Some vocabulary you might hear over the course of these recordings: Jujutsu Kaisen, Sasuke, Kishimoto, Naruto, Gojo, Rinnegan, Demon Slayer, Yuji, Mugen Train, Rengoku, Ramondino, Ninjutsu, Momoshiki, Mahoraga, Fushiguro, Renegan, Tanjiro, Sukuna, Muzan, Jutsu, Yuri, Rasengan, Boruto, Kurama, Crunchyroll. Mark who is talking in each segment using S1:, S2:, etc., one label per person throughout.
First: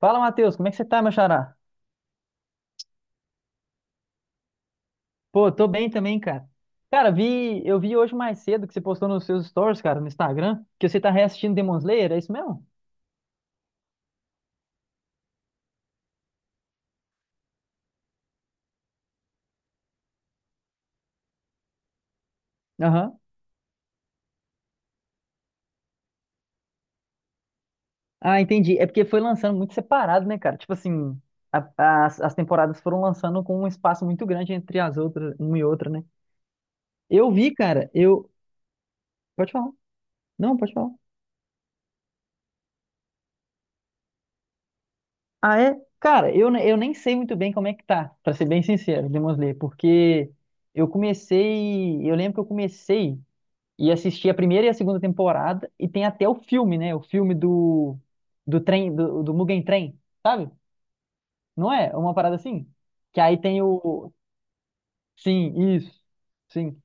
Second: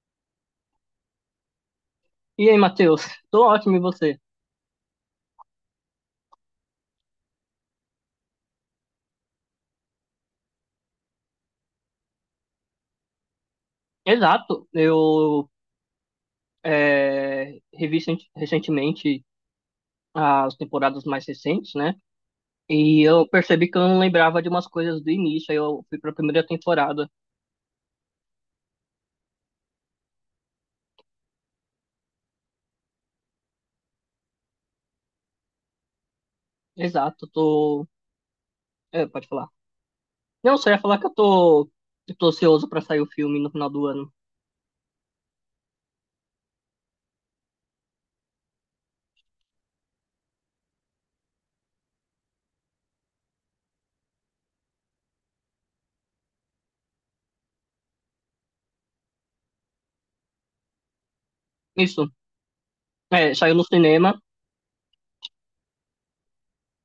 S1: Fala, Matheus, como é que você tá, meu xará?
S2: E aí, Matheus? Tô ótimo, e você?
S1: Pô, tô bem também, cara. Cara, vi, eu vi hoje mais cedo que você postou nos seus stories, cara, no Instagram, que você tá reassistindo Demon Slayer, é isso mesmo?
S2: Exato, revi recentemente as temporadas mais recentes, né? E
S1: Aham.
S2: eu percebi que eu não lembrava de umas coisas do início, aí eu fui pra primeira temporada.
S1: Ah, entendi. É porque foi lançando muito separado, né, cara? Tipo assim, as temporadas foram lançando com um espaço muito grande entre as outras, uma e outra, né?
S2: Exato,
S1: Eu vi,
S2: tô.
S1: cara, eu.
S2: É, pode falar.
S1: Pode falar.
S2: Não,
S1: Não,
S2: só
S1: pode
S2: ia
S1: falar.
S2: falar que eu tô ansioso pra sair o filme no final do ano.
S1: Ah, é? Cara, eu nem sei muito bem como é que tá, pra ser bem sincero, Demon Slayer, porque eu comecei. Eu lembro que eu comecei. E assisti a primeira e a segunda temporada, e tem até o filme, né? O filme do trem do Mugen Train, sabe? Não é? É
S2: Isso,
S1: uma parada assim? Que
S2: é,
S1: aí
S2: saiu
S1: tem
S2: no
S1: o
S2: cinema.
S1: sim, isso. Sim.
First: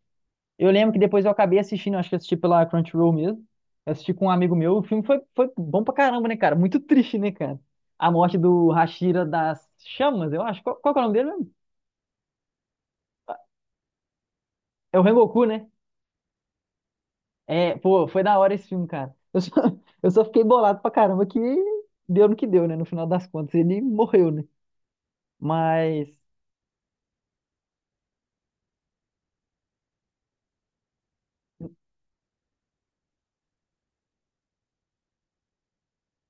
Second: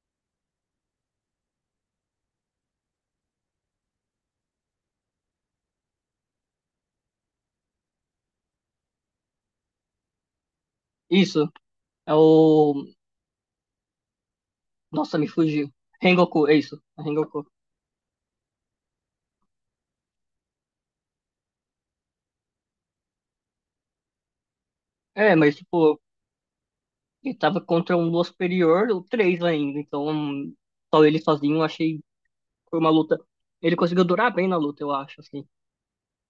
S1: Eu lembro que depois eu acabei assistindo, acho que eu assisti pela Crunchyroll mesmo. Eu assisti com um amigo meu, o filme foi bom pra caramba, né, cara? Muito triste, né, cara? A morte do Hashira das Chamas, eu acho. Qual, qual que é o nome dele
S2: Isso,
S1: mesmo?
S2: é o.
S1: É o
S2: Nossa, me
S1: Rengoku,
S2: fugiu.
S1: né?
S2: Rengoku, é isso, é Rengoku.
S1: É, pô, foi da hora esse filme, cara. Eu só, eu só fiquei bolado pra caramba que deu no que deu, né? No final das contas, ele morreu, né?
S2: É, mas tipo.
S1: Mas,
S2: Ele tava contra um Lua Superior, ou três ainda. Então, só ele sozinho, eu achei que foi uma luta. Ele conseguiu durar bem na luta, eu acho, assim.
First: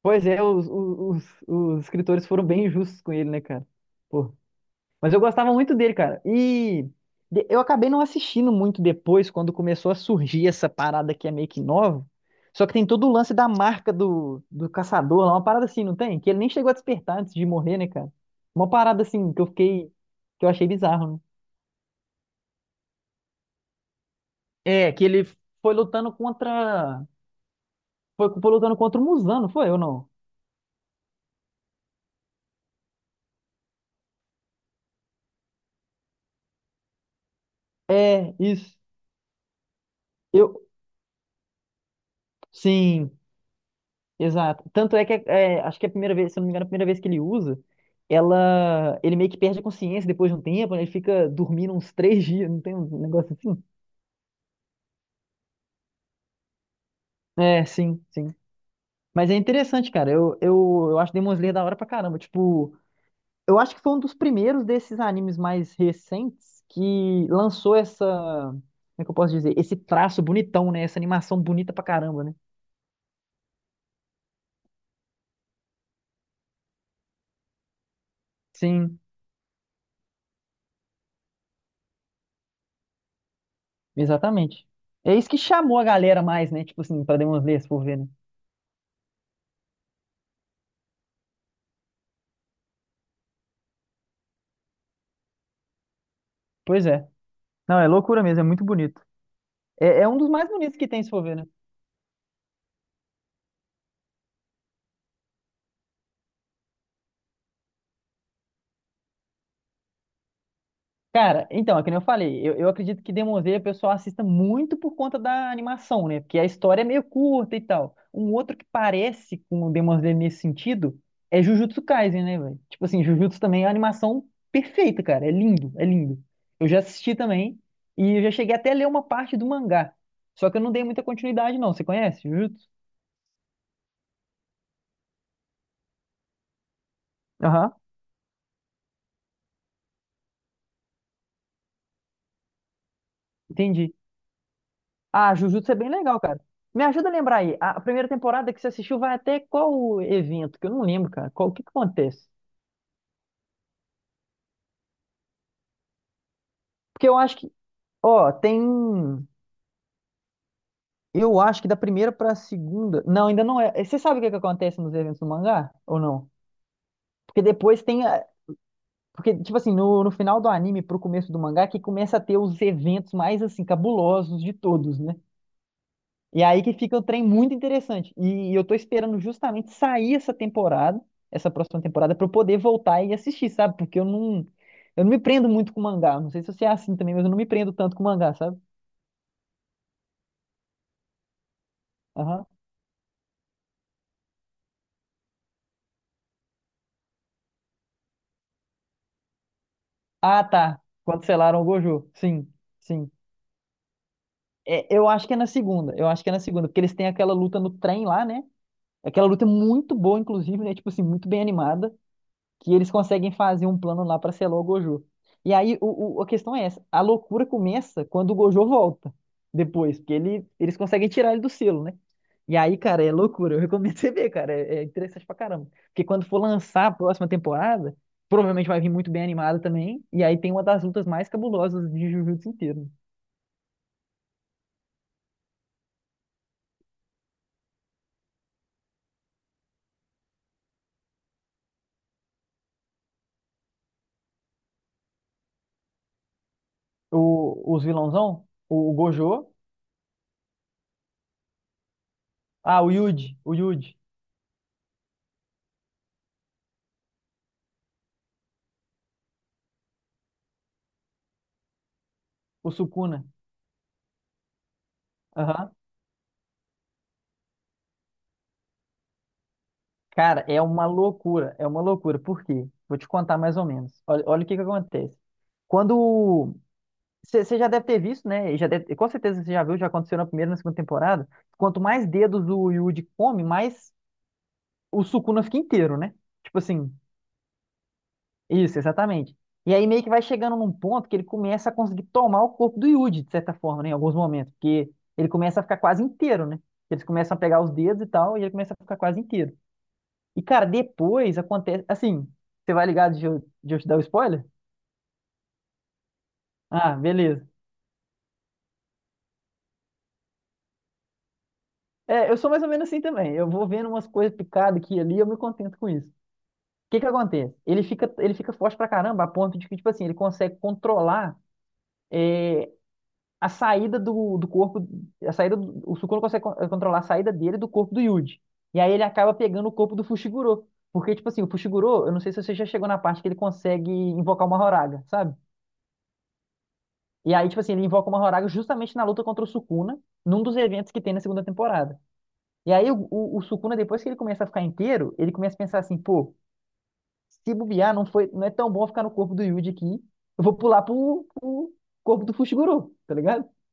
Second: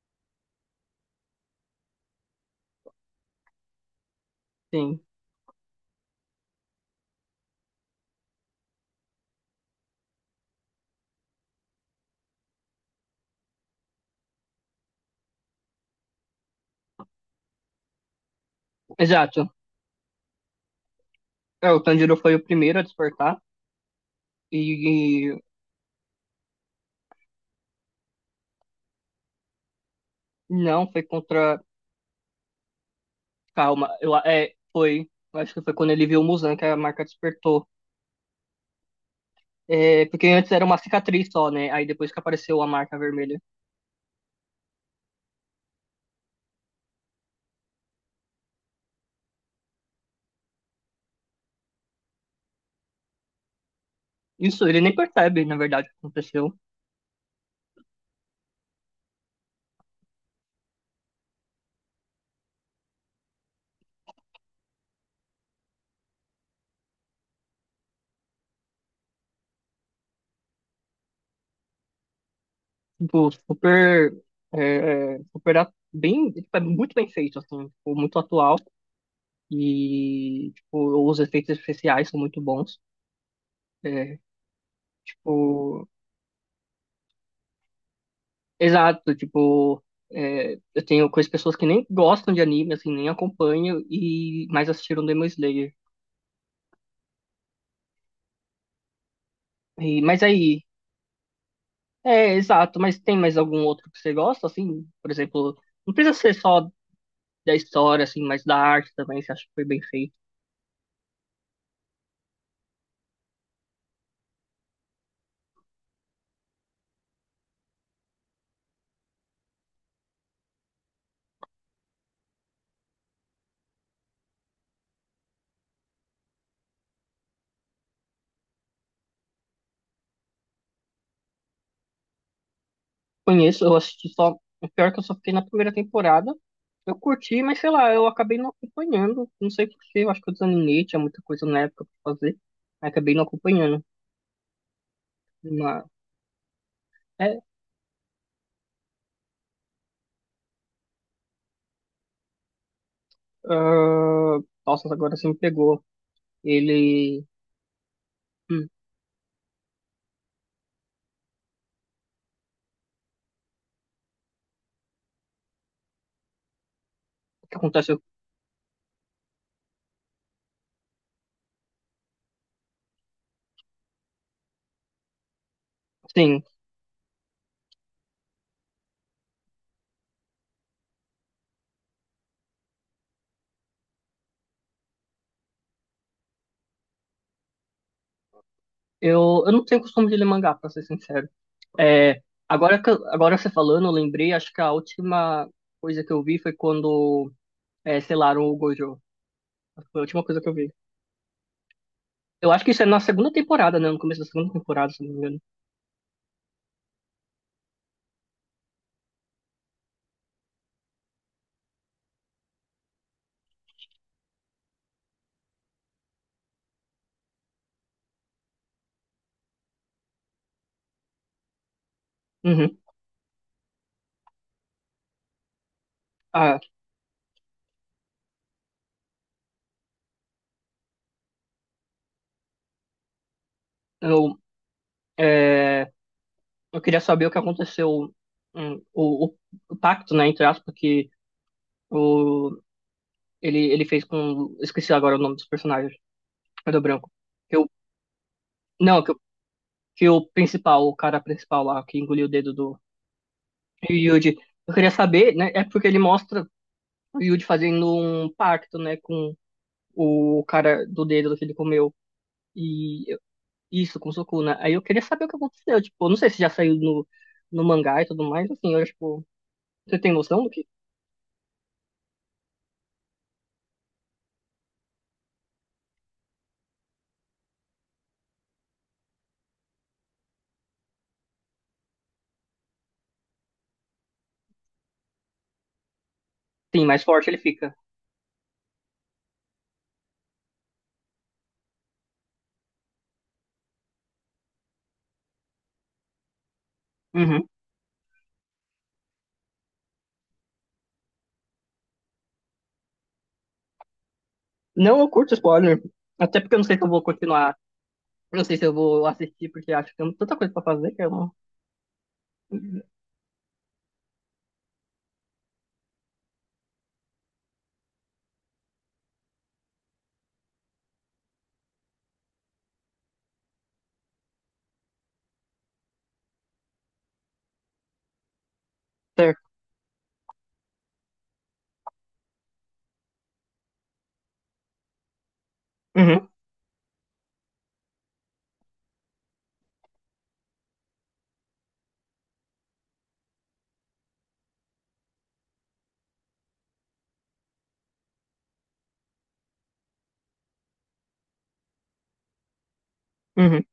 S1: pois é, os escritores foram bem injustos com ele, né, cara? Pô,
S2: Sim.
S1: mas eu gostava muito dele, cara. E eu acabei não assistindo muito depois, quando começou a surgir essa parada que é meio que nova. Só que tem todo o lance da marca do caçador lá, uma parada assim, não tem? Que ele nem chegou a despertar antes de morrer, né, cara? Uma parada assim que eu
S2: Exato.
S1: fiquei, que eu achei bizarro, né?
S2: É, o Tanjiro foi o primeiro a despertar. E,
S1: É, que ele
S2: e
S1: foi lutando contra. Foi lutando contra o Muzan, não foi ou não?
S2: não, foi contra. Calma, foi. Eu acho que foi quando ele viu o Muzan que a marca despertou.
S1: É, isso.
S2: É, porque antes era
S1: Eu.
S2: uma cicatriz só, né? Aí depois que apareceu a marca
S1: Sim,
S2: vermelha.
S1: exato. Tanto é que é, acho que é a primeira vez, se eu não me engano, a primeira vez que ele usa, ela. Ele meio que perde a consciência depois de um tempo, né? Ele fica dormindo uns três dias, não tem um negócio assim?
S2: Isso, ele nem percebe, na verdade, o que aconteceu.
S1: É, sim, sim. Mas é interessante, cara. Eu acho Demon Slayer da hora pra caramba. Tipo. Eu acho que foi um dos primeiros desses animes mais recentes que lançou essa, como é que eu posso dizer? Esse traço bonitão, né? Essa animação bonita pra caramba, né?
S2: Tipo, super, é, é, super bem, tipo, é muito bem feito, assim, tipo, muito atual.
S1: Sim,
S2: E, tipo, os efeitos especiais são muito bons. É,
S1: exatamente. É isso que chamou a
S2: tipo,
S1: galera mais, né? Tipo assim, pra Demon Slayer, se for ver, né?
S2: exato, tipo, eu tenho conheço pessoas que nem gostam de anime, assim, nem acompanham, e mais assistiram Demon Slayer.
S1: Pois é. Não, é loucura mesmo, é muito bonito. É,
S2: E,
S1: é um
S2: mas
S1: dos mais
S2: aí,
S1: bonitos que tem, se for ver, né?
S2: mas tem mais algum outro que você gosta, assim? Por exemplo, não precisa ser só da história, assim, mas da arte também, você acha que foi bem feito?
S1: Cara, então, é que nem eu falei, eu acredito que Demon Slayer o pessoal assista muito por conta da animação, né? Porque a história é meio curta e tal. Um outro que parece com o Demon Slayer nesse sentido é Jujutsu Kaisen, né, velho? Tipo assim, Jujutsu também é uma animação perfeita, cara. É lindo, é lindo. Eu já assisti também, e eu já cheguei até a ler uma parte do mangá. Só que eu não dei muita continuidade, não. Você conhece Jujutsu?
S2: Conheço, eu assisti só. O pior é que eu só fiquei na primeira temporada. Eu curti, mas sei
S1: Aham.
S2: lá, eu acabei não acompanhando. Não sei por quê, eu acho que eu desanimei, tinha muita coisa na época pra fazer. Aí acabei não acompanhando.
S1: Entendi. Ah, Jujutsu é
S2: Mas,
S1: bem legal, cara. Me ajuda a lembrar
S2: é,
S1: aí. A primeira temporada que você assistiu vai até qual evento? Que eu não lembro, cara. Qual, o que que acontece?
S2: ah, nossa, agora você me pegou.
S1: Porque eu
S2: Ele.
S1: acho que, ó,
S2: hum,
S1: tem. Eu acho que da primeira pra segunda. Não, ainda não é. Você sabe o que que acontece nos eventos do mangá? Ou não? Porque
S2: o que
S1: depois
S2: acontece?
S1: tem. Porque, tipo assim, no, no final do anime pro começo do mangá, que começa a ter os eventos mais, assim, cabulosos de todos, né?
S2: Sim,
S1: E aí que fica o trem muito interessante. E eu tô esperando justamente sair essa temporada, essa próxima temporada, pra eu poder voltar e assistir, sabe? Porque eu não me prendo muito com mangá. Não sei se você é assim também, mas eu não me prendo tanto com mangá, sabe?
S2: eu não tenho costume de ler mangá, pra ser sincero. É,
S1: Aham.
S2: agora, agora você falando, eu lembrei, acho que a última coisa que eu vi foi quando selaram o Gojo. Foi a última coisa
S1: Ah,
S2: que eu vi.
S1: tá. Cancelaram o Gojo.
S2: Eu
S1: Sim,
S2: acho que isso é na
S1: sim.
S2: segunda temporada, né? No começo da segunda
S1: É,
S2: temporada, se
S1: eu
S2: não me
S1: acho que é
S2: engano.
S1: na segunda. Eu acho que é na segunda, porque eles têm aquela luta no trem lá, né? Aquela luta é muito boa, inclusive, né? Tipo assim, muito bem animada. Que eles conseguem fazer um plano lá pra selar o Gojo. E aí a questão é essa, a loucura começa quando o Gojo volta depois, porque ele, eles conseguem tirar ele do selo, né? E
S2: Uhum.
S1: aí, cara, é loucura. Eu recomendo você ver, cara. É, é interessante pra caramba. Porque quando for
S2: Ah,
S1: lançar a próxima temporada, provavelmente vai vir muito bem animada também. E aí tem uma das lutas mais cabulosas de Jujutsu inteiro, né?
S2: eu, é, eu queria saber o que aconteceu, hum, o, o, o pacto, né, entre aspas, que o, ele fez com. Esqueci agora o nome dos personagens. Cadê o branco? Que o,
S1: O, os vilãozão, o
S2: não,
S1: Gojo,
S2: que o principal, o cara principal lá, que engoliu o dedo do
S1: ah, o Yuji,
S2: Yuji. Eu queria saber, né? É porque ele mostra o Yuji fazendo um pacto, né, com o cara do dedo que ele comeu.
S1: o
S2: E
S1: Sukuna.
S2: isso, com Sukuna. Aí eu queria saber o que
S1: Aham.
S2: aconteceu. Tipo, eu não sei se já saiu no mangá e tudo mais. Assim, você tem noção
S1: Cara,
S2: do
S1: é
S2: que?
S1: uma loucura, é uma loucura. Por quê? Vou te contar mais ou menos. Olha, olha o que que acontece. Quando você já deve ter visto, né? E já deve- com certeza você já viu, já aconteceu na primeira e na segunda temporada. Quanto mais dedos o Yuji come, mais o Sukuna fica inteiro, né? Tipo
S2: Sim,
S1: assim,
S2: mais forte ele fica.
S1: isso, exatamente. E aí meio que vai chegando num ponto que ele começa a conseguir tomar o corpo do Yuji, de certa forma, né? Em alguns momentos, porque ele começa a ficar quase inteiro, né? Eles começam a
S2: Uhum.
S1: pegar os dedos e tal, e ele começa a ficar quase inteiro. E, cara, depois acontece. Assim, você vai ligado de eu te dar o spoiler?
S2: Não, eu curto spoiler. Até porque eu não sei se eu
S1: Ah,
S2: vou
S1: beleza.
S2: continuar. Eu não sei se eu vou assistir, porque acho que tem tanta coisa pra fazer que eu não.
S1: É, eu sou mais ou menos assim também. Eu vou vendo umas coisas picadas aqui e ali, eu me contento com isso. O que que acontece? Ele fica forte pra caramba, a ponto de que, tipo assim, ele consegue controlar é, a saída do corpo. A saída do, o Sukuna consegue controlar a saída dele do corpo do Yuji. E aí ele acaba
S2: Certo.
S1: pegando o corpo do Fushiguro. Porque, tipo assim, o Fushiguro, eu não sei se você já chegou na parte que ele consegue invocar uma Horaga, sabe?
S2: Uhum,
S1: E aí, tipo assim, ele invoca o Mahoraga justamente na luta contra o Sukuna, num dos eventos que tem na segunda temporada. E aí, o Sukuna, depois que ele começa a ficar inteiro, ele começa a pensar assim, pô, se bobear, não foi, não é tão bom ficar no corpo do Yuji aqui, eu vou pular pro corpo do Fushiguro, tá ligado?
S2: uhum.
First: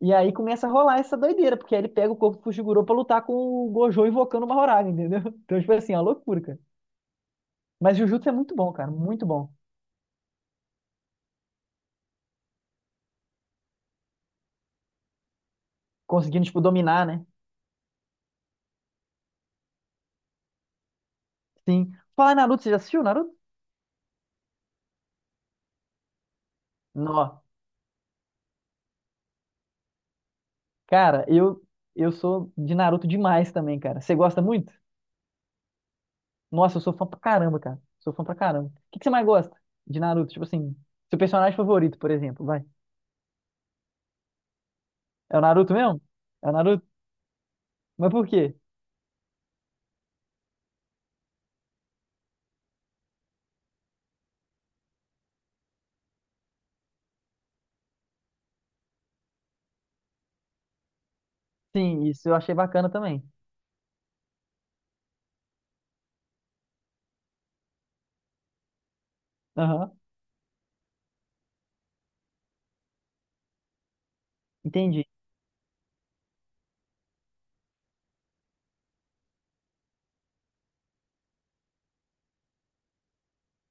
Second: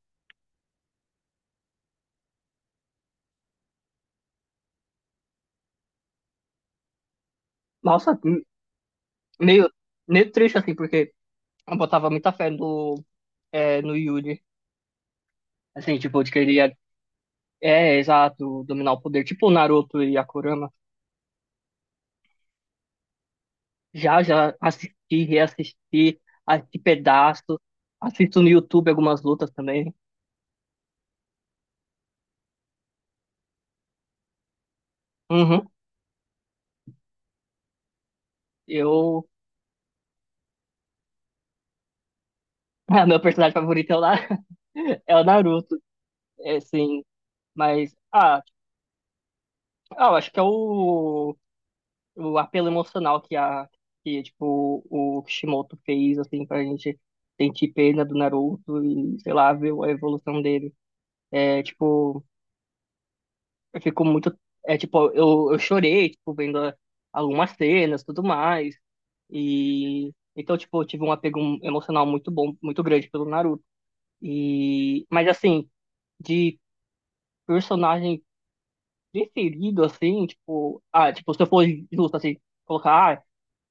S1: E aí começa a rolar essa doideira, porque aí ele pega o corpo do Fushiguro pra lutar com o Gojo invocando o Mahoraga, entendeu? Então, tipo assim, é uma loucura, cara. Mas
S2: Nossa,
S1: Jujutsu é muito bom, cara, muito bom.
S2: meio, meio triste, assim, porque eu botava muita fé no Yuri. Assim, tipo, de que
S1: Conseguindo,
S2: ele
S1: tipo,
S2: ia.
S1: dominar, né?
S2: É, exato, dominar o poder. Tipo o Naruto e a Kurama.
S1: Sim. Falar em Naruto, você já assistiu Naruto?
S2: Já assisti, reassisti, assisti
S1: Não.
S2: pedaços, assisto no YouTube algumas lutas também.
S1: Cara, eu sou de Naruto demais também, cara. Você gosta muito?
S2: Uhum.
S1: Nossa, eu sou fã pra caramba, cara. Sou fã pra caramba. O que que você
S2: Eu,
S1: mais gosta de Naruto? Tipo assim, seu personagem favorito, por exemplo, vai.
S2: ah, meu personagem favorito é o
S1: É o Naruto
S2: Naruto,
S1: mesmo? É o
S2: é,
S1: Naruto?
S2: sim. Mas,
S1: Mas por
S2: ah,
S1: quê?
S2: eu acho que é o apelo emocional que o Kishimoto fez, assim, pra gente sentir pena do Naruto e, sei lá, ver a evolução dele. É,
S1: Sim,
S2: tipo,
S1: isso eu achei bacana também.
S2: Eu fico muito. Eu chorei, tipo, algumas cenas, tudo mais.
S1: Aham,
S2: E então, tipo, eu tive um apego emocional muito bom, muito grande pelo Naruto. E
S1: entendi.
S2: mas assim, de personagem preferido assim, se eu for justo assim, colocar ah,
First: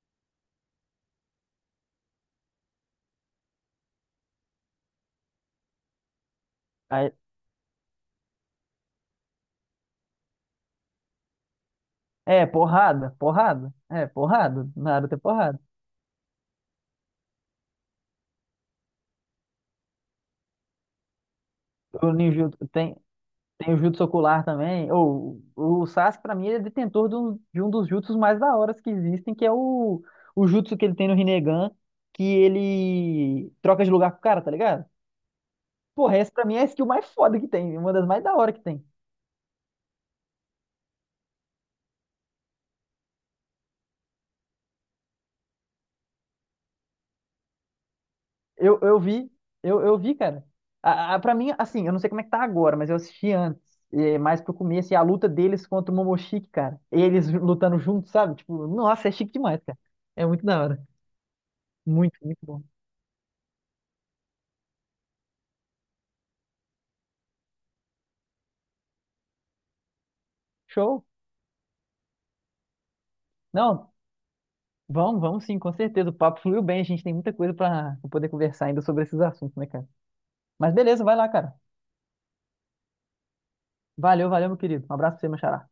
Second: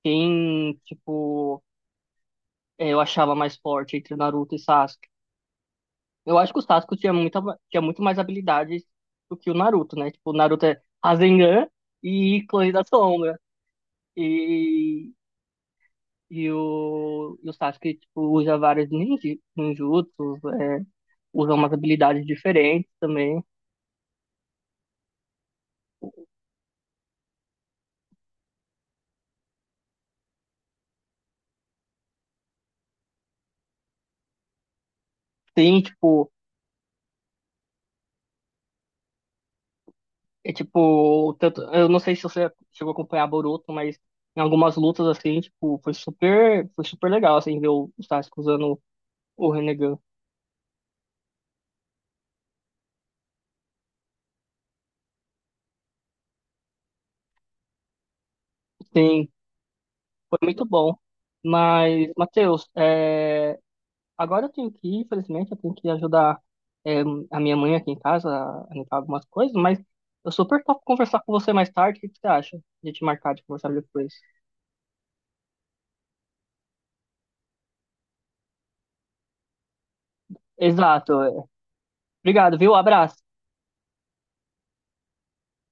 S2: quem, tipo, eh, eu achava mais forte entre o Naruto e Sasuke. Eu acho que o Sasuke tinha
S1: Aí-
S2: tinha muito mais habilidades do que o Naruto, né? Tipo, o Naruto é Rasengan e
S1: É,
S2: Clone da
S1: porrada,
S2: Sombra.
S1: porrada. É, porrada.
S2: E,
S1: Naruto é porrada.
S2: e o Sasuke, tipo, usa ninjutsus, é, usa umas
S1: O
S2: habilidades
S1: Ninjutsu
S2: diferentes
S1: tem.
S2: também.
S1: Tem o Jutsu Ocular também. Ou, o Sasuke, pra mim, ele é detentor de um dos Jutsus mais da hora que existem, que é o Jutsu que ele tem no Rinnegan, que ele troca de lugar com o cara, tá ligado?
S2: Tem,
S1: Porra,
S2: tipo,
S1: essa pra mim é a skill mais foda que tem, uma das mais da hora que tem.
S2: é tipo, tanto, eu não sei se você chegou a acompanhar Boruto, mas em algumas lutas, assim, tipo, foi super legal, assim, ver o Sasuke
S1: Eu,
S2: usando
S1: eu vi,
S2: o
S1: eu
S2: Renegan.
S1: vi, cara. A, pra mim, assim, eu não sei como é que tá agora, mas eu assisti antes, é, mais pro começo, e a luta deles contra o Momoshiki, cara. Eles lutando juntos, sabe? Tipo, nossa, é
S2: Sim,
S1: chique demais, cara. É
S2: foi
S1: muito da
S2: muito
S1: hora.
S2: bom. Mas,
S1: Muito, muito bom.
S2: Matheus, é, agora eu tenho que ir, infelizmente, eu tenho que ajudar é, a minha mãe aqui em casa a limpar algumas coisas, mas eu super topo
S1: Show.
S2: conversar com você mais tarde. O que que você acha de te marcar de conversar
S1: Não,
S2: depois?
S1: vamos, vamos sim, com certeza. O papo fluiu bem, a gente tem muita coisa para poder conversar ainda sobre esses assuntos, né, cara? Mas beleza, vai
S2: Exato,
S1: lá,
S2: é.
S1: cara.
S2: Obrigado, viu? Abraço.
S1: Valeu, valeu, meu querido. Um abraço pra você, meu xará.